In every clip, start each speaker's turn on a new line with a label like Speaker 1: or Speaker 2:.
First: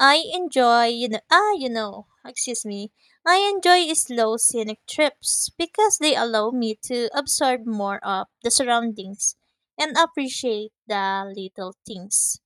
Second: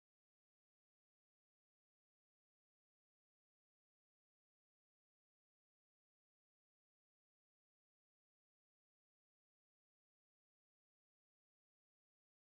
Speaker 1: I enjoy, excuse me. I enjoy slow scenic trips because they allow me to absorb more of the surroundings and appreciate the little things.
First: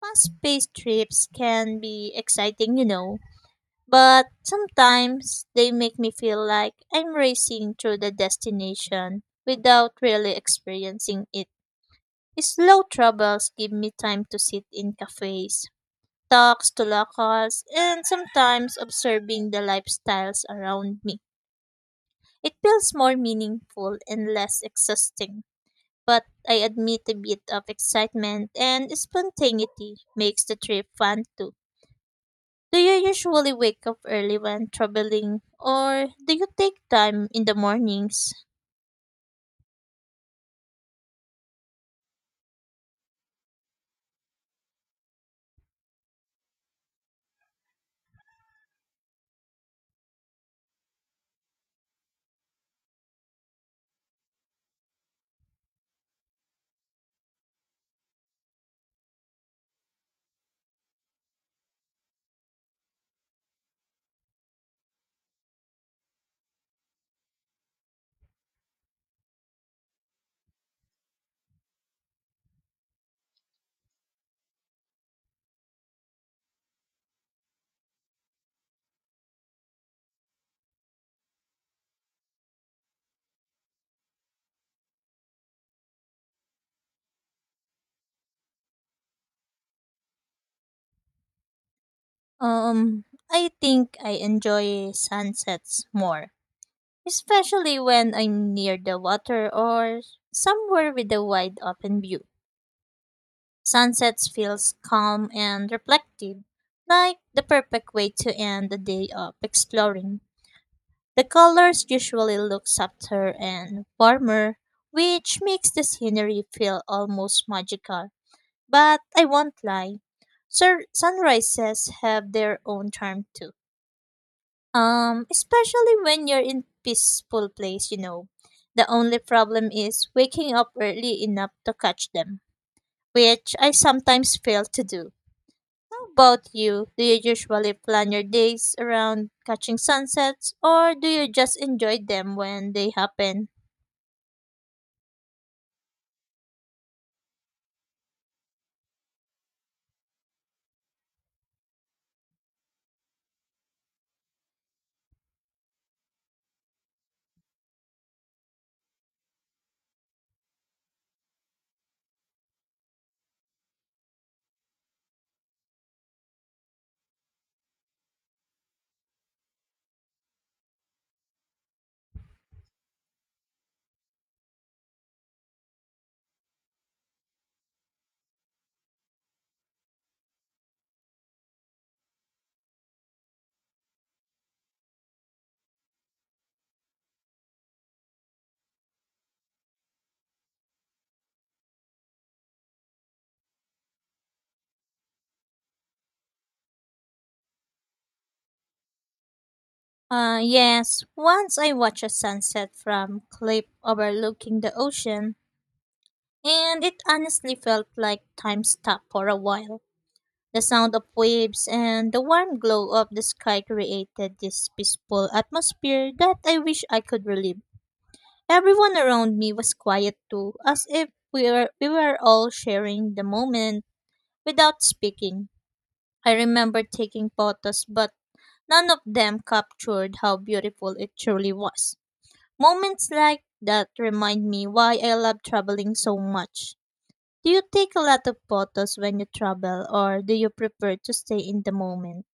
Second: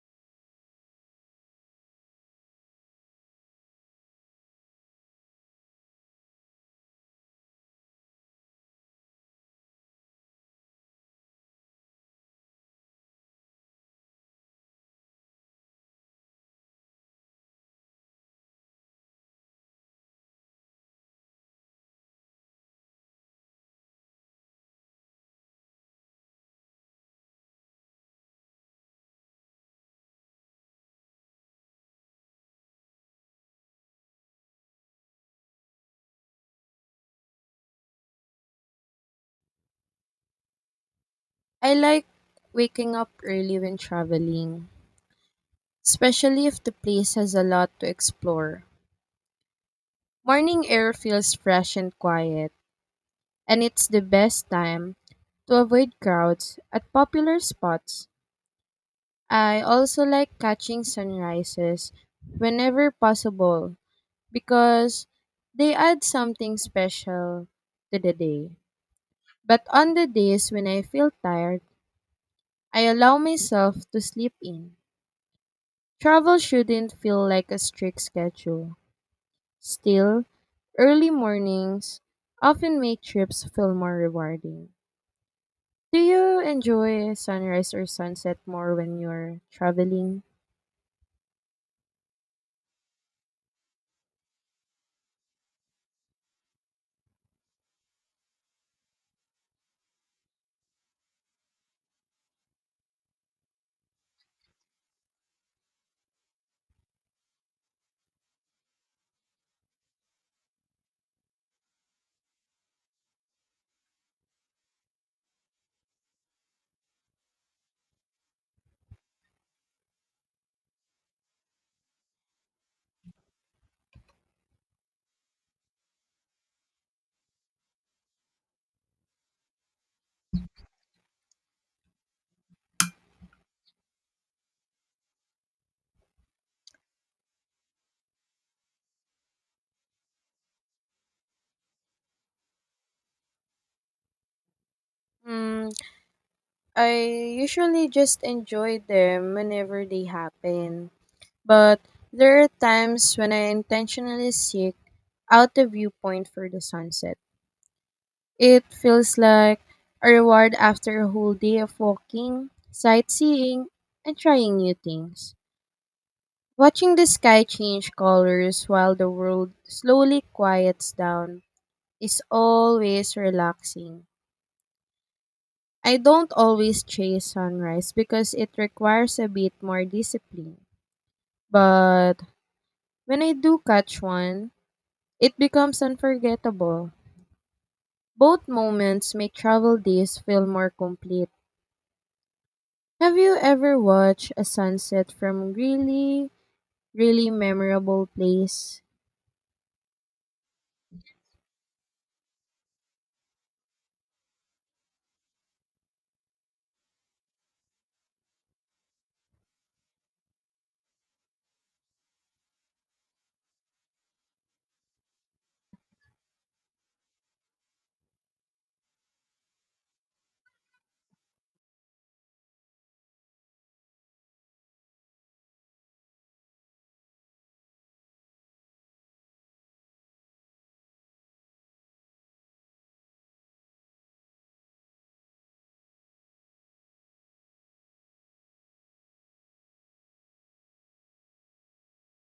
Speaker 1: Fast-paced trips can be exciting, but sometimes they make me feel like I'm racing through the destination without really experiencing it. Slow travels give me time to sit in cafes, talks to locals, and sometimes observing the lifestyles around me. It feels more meaningful and less exhausting, but I admit a bit of excitement and spontaneity makes the trip fun too. Do you usually wake up early when traveling, or do you take time in the mornings?
Speaker 2: I like waking up early when traveling, especially if the place has a lot to explore. Morning air feels fresh and quiet, and it's the best time to avoid crowds at popular spots. I also like catching sunrises whenever possible because they add something special to the day. But on the days when I feel tired, I allow myself to sleep in. Travel shouldn't feel like a strict schedule. Still, early mornings often make trips feel more rewarding. Do you enjoy sunrise or sunset more when you're traveling?
Speaker 1: Um, I think I enjoy sunsets more, especially when I'm near the water or somewhere with a wide open view. Sunsets feels calm and reflective, like the perfect way to end the day of exploring. The colors usually look softer and warmer, which makes the scenery feel almost magical. But I won't lie, sunrises have their own charm too. Especially when you're in peaceful place. The only problem is waking up early enough to catch them, which I sometimes fail to do. How about you? Do you usually plan your days around catching sunsets or do you just enjoy them when they happen?
Speaker 2: Hmm, I usually just enjoy them whenever they happen. But there are times when I intentionally seek out a viewpoint for the sunset. It feels like a reward after a whole day of walking, sightseeing, and trying new things. Watching the sky change colors while the world slowly quiets down is always relaxing. I don't always chase sunrise because it requires a bit more discipline. But when I do catch one, it becomes unforgettable. Both moments make travel days feel more complete. Have you ever watched a sunset from really, really memorable place?
Speaker 1: Yes, once I watched a sunset from cliff overlooking the ocean, and it honestly felt like time stopped for a while. The sound of waves and the warm glow of the sky created this peaceful atmosphere that I wish I could relive. Everyone around me was quiet too, as if we were all sharing the moment without speaking. I remember taking photos, but none of them captured how beautiful it truly was. Moments like that remind me why I love traveling so much. Do you take a lot of photos when you travel, or do you prefer to stay in the moment?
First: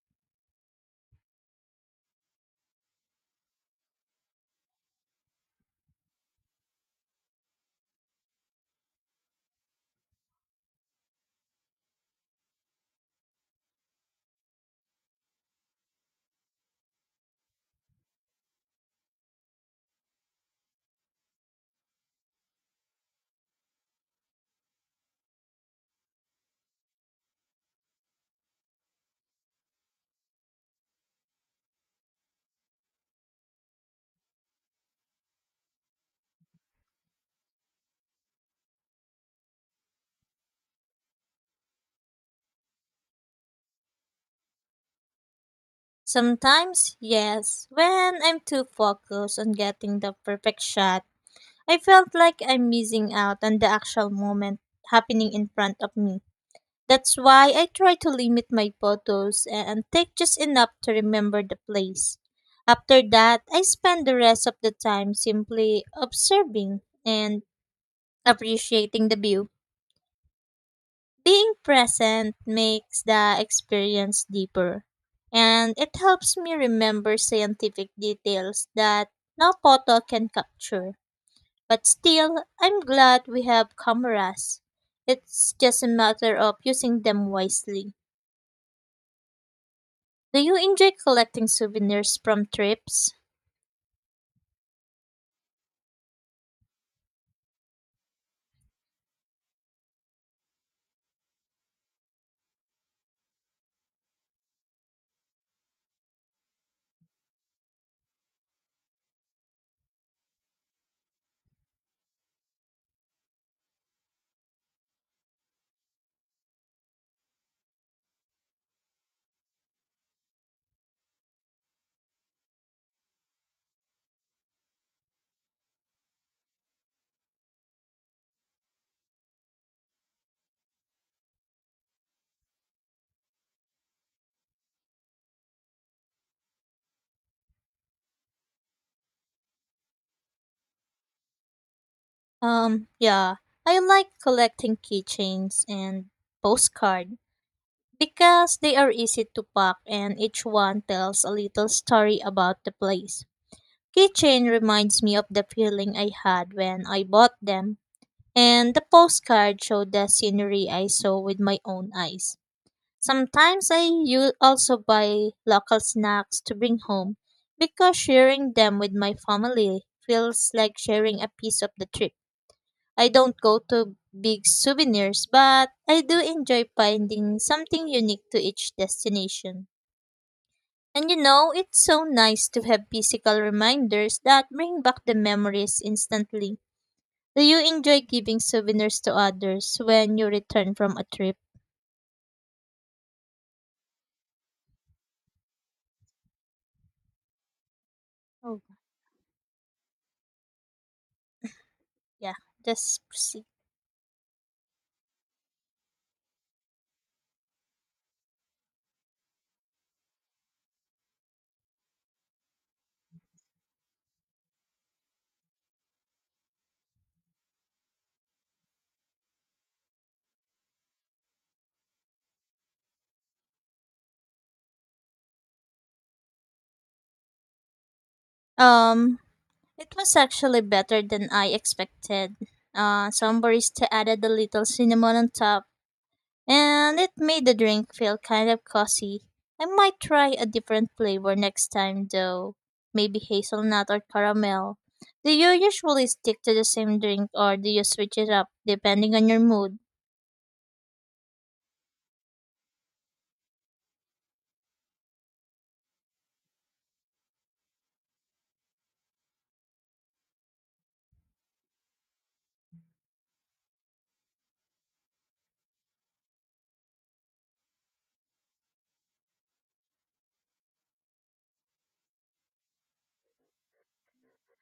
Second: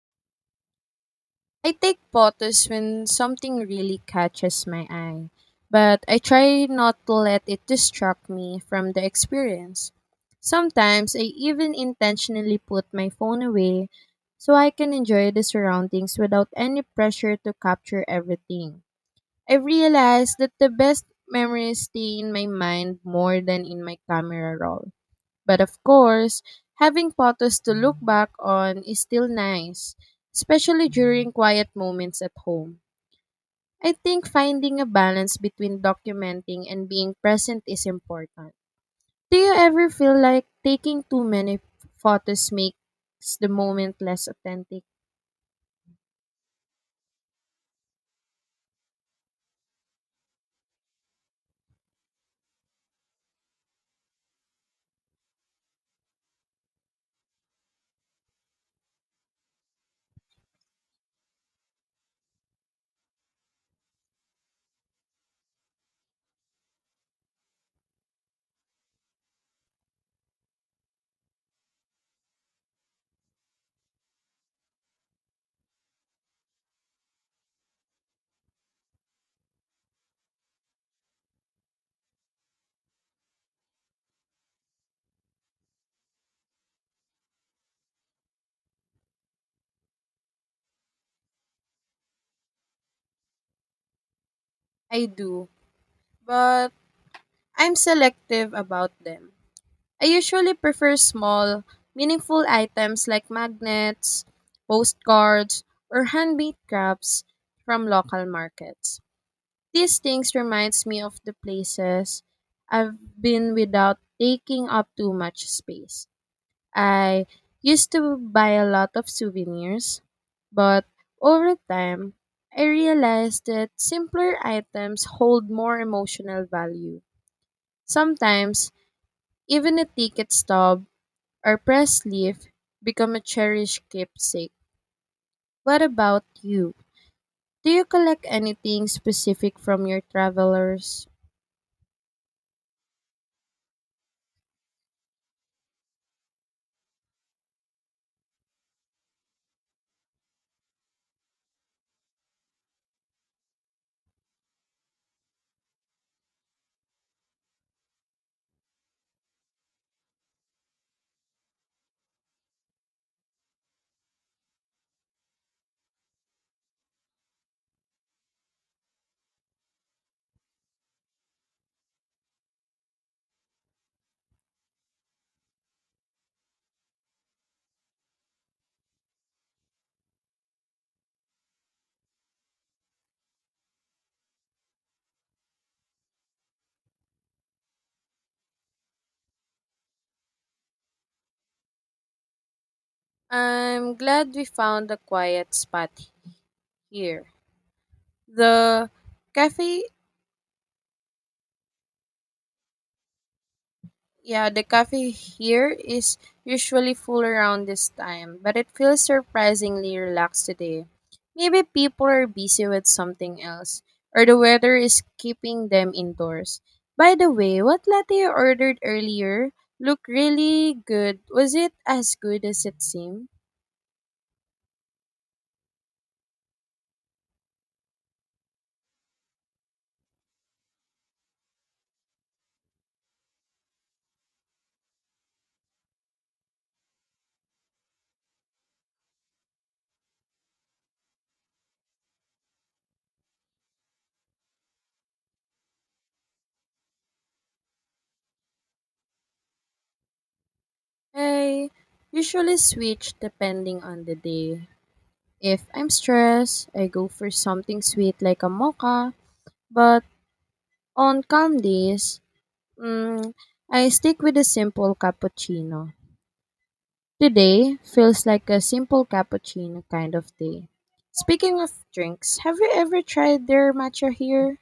Speaker 2: I take photos when something really catches my eye, but I try not to let it distract me from the experience. Sometimes I even intentionally put my phone away so I can enjoy the surroundings without any pressure to capture everything. I realized that the best memories stay in my mind more than in my camera roll. But of course, having photos to look back on is still nice, especially during quiet moments at home. I think finding a balance between documenting and being present is important. Do you ever feel like taking too many photos makes the moment less authentic?
Speaker 1: Sometimes, yes, when I'm too focused on getting the perfect shot, I felt like I'm missing out on the actual moment happening in front of me. That's why I try to limit my photos and take just enough to remember the place. After that, I spend the rest of the time simply observing and appreciating the view. Being present makes the experience deeper, and it helps me remember scientific details that no photo can capture. But still, I'm glad we have cameras. It's just a matter of using them wisely. Do you enjoy collecting souvenirs from trips?
Speaker 2: I do, but I'm selective about them. I usually prefer small, meaningful items like magnets, postcards, or handmade crafts from local markets. These things reminds me of the places I've been without taking up too much space. I used to buy a lot of souvenirs, but over time, I realized that simpler items hold more emotional value. Sometimes, even a ticket stub or pressed leaf become a cherished keepsake. What about you? Do you collect anything specific from your travelers?
Speaker 1: Yeah, I like collecting keychains and postcard because they are easy to pack and each one tells a little story about the place. Keychain reminds me of the feeling I had when I bought them, and the postcard showed the scenery I saw with my own eyes. Sometimes I you also buy local snacks to bring home because sharing them with my family feels like sharing a piece of the trip. I don't go to big souvenirs, but I do enjoy finding something unique to each destination. And you know, it's so nice to have physical reminders that bring back the memories instantly. Do you enjoy giving souvenirs to others when you return from a trip?
Speaker 2: I'm glad we found a quiet spot here.
Speaker 1: Oh,
Speaker 2: The cafe.
Speaker 1: yeah, just proceed.
Speaker 2: Yeah, the cafe here is usually full around this time, but it feels surprisingly relaxed today. Maybe people are busy with something else, or the weather is keeping them indoors. By the way, what latte you ordered earlier looked really good. Was it as good as it seemed?
Speaker 1: Um, It was actually better than I expected. Some barista added a little cinnamon on top, and it made the drink feel kind of cozy. I might try a different flavor next time, though. Maybe hazelnut or caramel. Do you usually stick to the same drink, or do you switch it up depending on your mood?
Speaker 2: I usually switch depending on the day. If I'm stressed, I go for something sweet like a mocha, but on calm days, Mm, I stick with a simple cappuccino. Today feels like a simple cappuccino kind of day. Speaking of drinks, have you ever tried their matcha here?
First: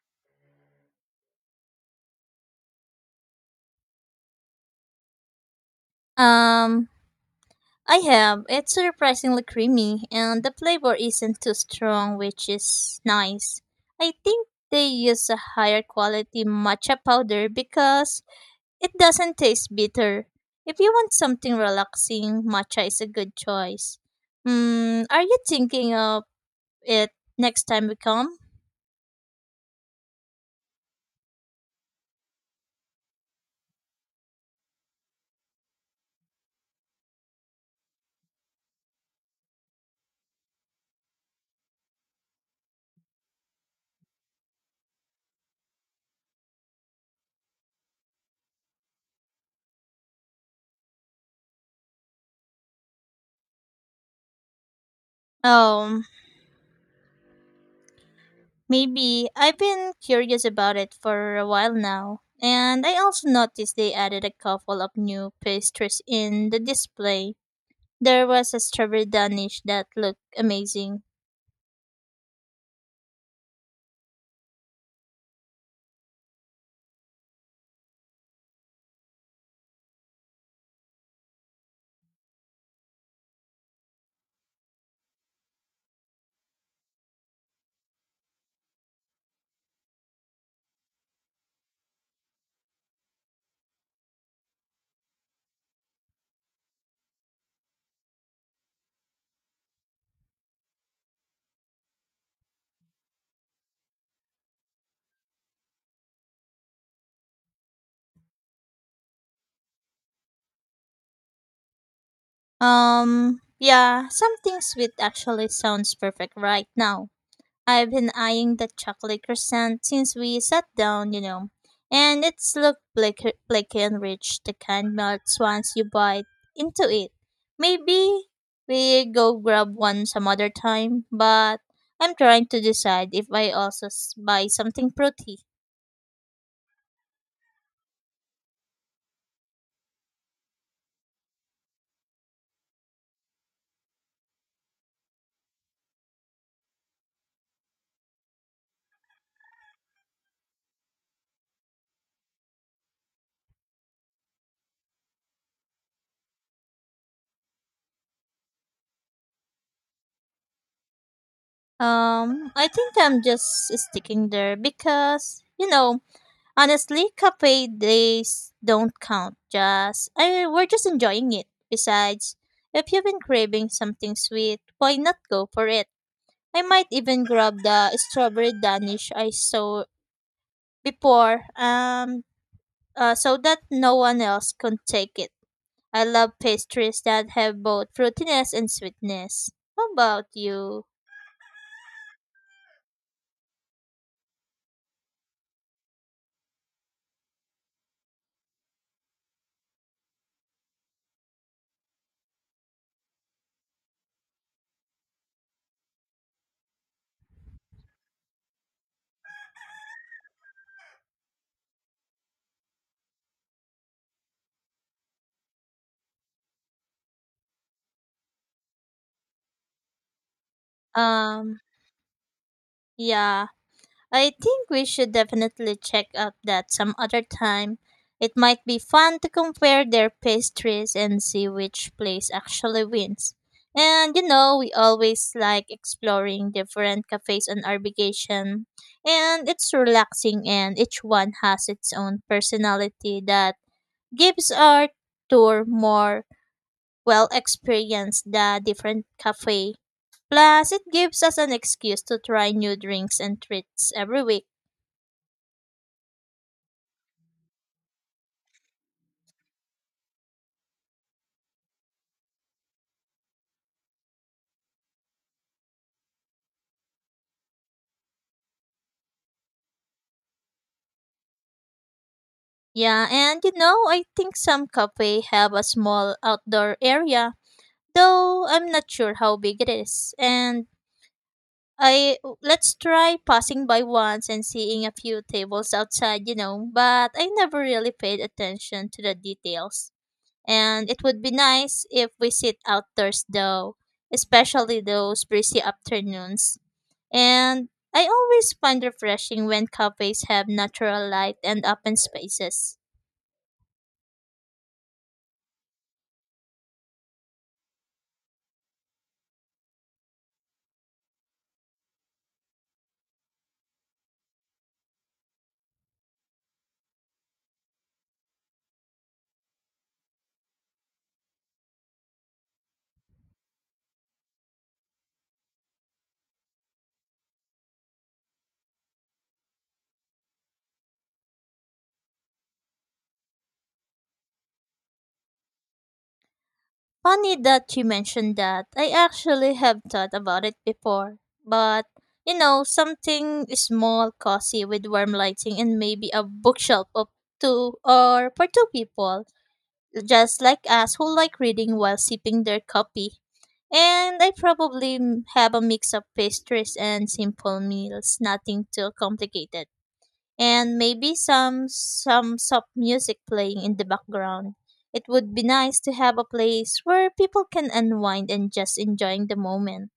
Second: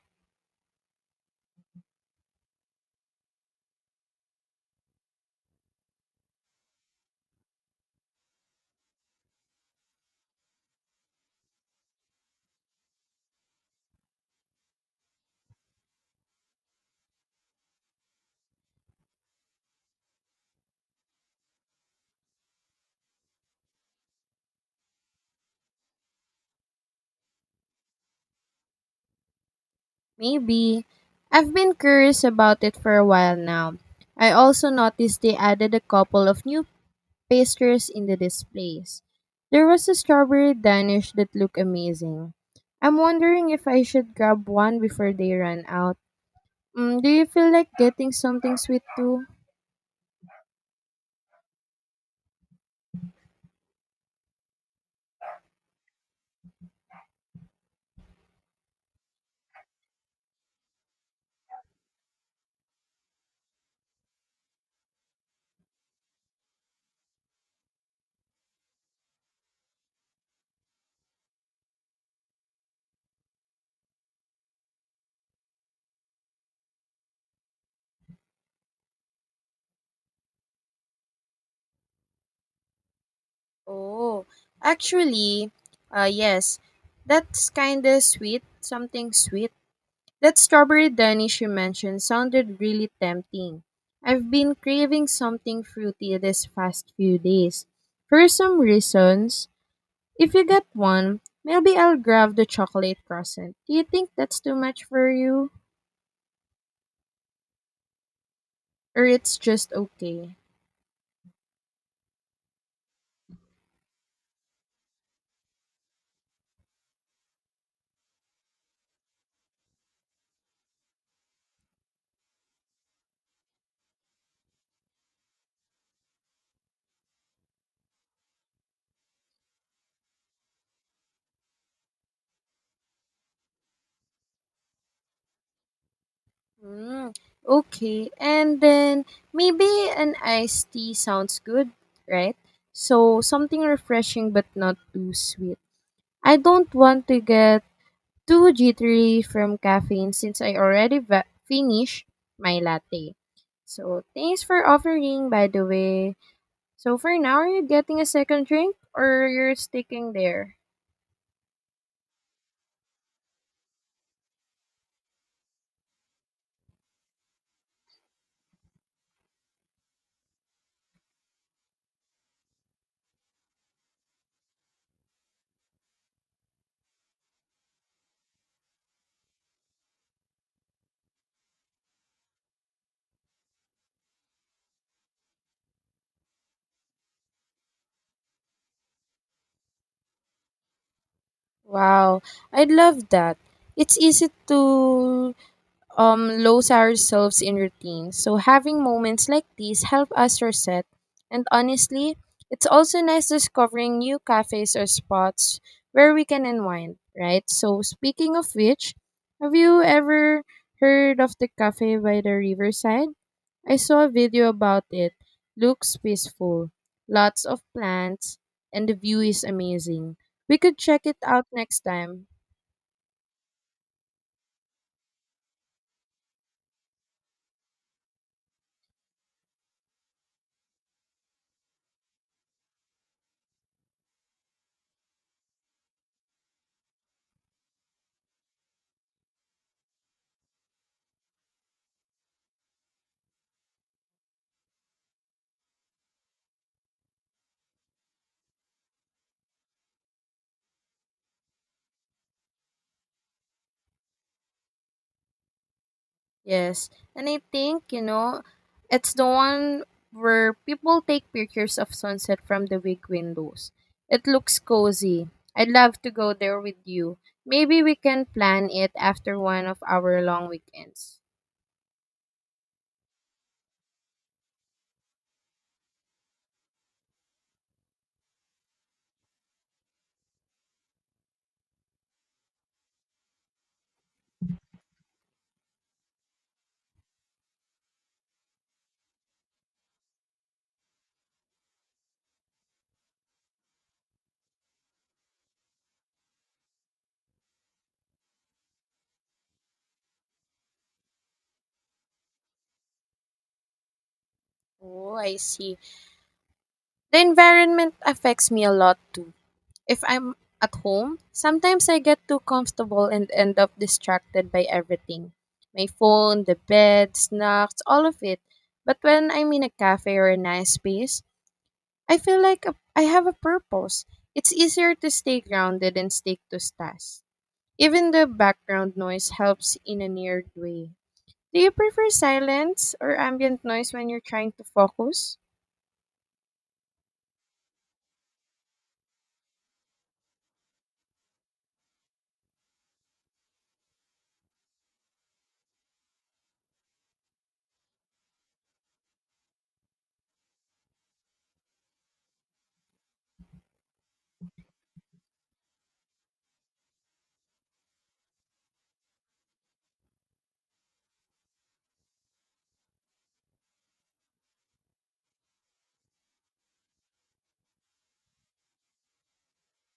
Speaker 1: Um, I have. It's surprisingly creamy, and the flavor isn't too strong, which is nice. I think they use a higher quality matcha powder because it doesn't taste bitter. If you want something relaxing, matcha is a good choice. Mm, are you thinking of it next time we come?
Speaker 2: Maybe. I've been curious about it for a while now. I also noticed they added a couple of new pastries in the displays. There was a strawberry danish that looked amazing. I'm wondering if I should grab one before they run out. Do you feel like getting something sweet too?
Speaker 1: Oh, maybe. I've been curious about it for a while now. And I also noticed they added a couple of new pastries in the display. There was a strawberry danish that looked amazing.
Speaker 2: Oh, actually, yes, that's kinda sweet, something sweet. That strawberry danish you mentioned sounded really tempting. I've been craving something fruity this past few days. For some reasons, if you get one, maybe I'll grab the chocolate croissant. Do you think that's too much for you? Or it's just okay?
Speaker 1: Yeah, something sweet actually sounds perfect right now. I've been eyeing the chocolate croissant since we sat down. And it's looked flaky and rich, the kind melts once you bite into it. Maybe we go grab one some other time, but I'm trying to decide if I also buy something fruity.
Speaker 2: Mm, okay. And then maybe an iced tea sounds good, right? So something refreshing but not too sweet. I don't want to get too jittery from caffeine since I already finished my latte. So thanks for offering, by the way. So for now, are you getting a second drink or you're sticking there?
Speaker 1: I think I'm just sticking there because honestly, cafe days don't count. Just I We're just enjoying it. Besides, if you've been craving something sweet, why not go for it? I might even grab the strawberry danish I saw before. So that no one else could take it. I love pastries that have both fruitiness and sweetness. How about you?
Speaker 2: Wow, I'd love that. It's easy to lose ourselves in routine. So having moments like these help us reset. And honestly, it's also nice discovering new cafes or spots where we can unwind, right? So speaking of which, have you ever heard of the cafe by the riverside? I saw a video about it. Looks peaceful, lots of plants, and the view is amazing. We could check it out
Speaker 1: Um,
Speaker 2: next time.
Speaker 1: yeah. I think we should definitely check up that some other time. It might be fun to compare their pastries and see which place actually wins. And you know, we always like exploring different cafes on our vacation, and it's relaxing, and each one has its own personality that gives our tour more, well, experience the different cafe. Plus, it gives us an excuse to try new drinks and treats every week.
Speaker 2: Yes. And I think, you know, it's the one where people take pictures of sunset from the big windows. It looks cozy. I'd love to go there with you. Maybe we can plan it after one of our long weekends.
Speaker 1: Yeah, and you know, I think some cafe have a small outdoor area, though I'm not sure how big it is. And I Let's try passing by once and seeing a few tables outside, but I never really paid attention to the details. And it would be nice if we sit outdoors though, especially those breezy afternoons. And I always find refreshing when cafes have natural light and open spaces.
Speaker 2: Oh, I see. The environment affects me a lot too. If I'm at home, sometimes I get too comfortable and end up distracted by everything. My phone, the bed, snacks, all of it. But when I'm in a cafe or a nice space, I feel like I have a purpose. It's easier to stay grounded and stick to tasks. Even the background noise helps in a weird way. Do you prefer silence or ambient noise when you're trying to focus?
Speaker 1: Funny that you mentioned that. I actually have thought about it before. But, you know, something small, cozy with warm lighting and maybe a bookshelf of two or for two people, just like us who like reading while sipping their coffee. And I probably have a mix of pastries and simple meals, nothing too complicated, and maybe some soft music playing in the background. It would be nice to have a place where people can unwind and just enjoying the moment.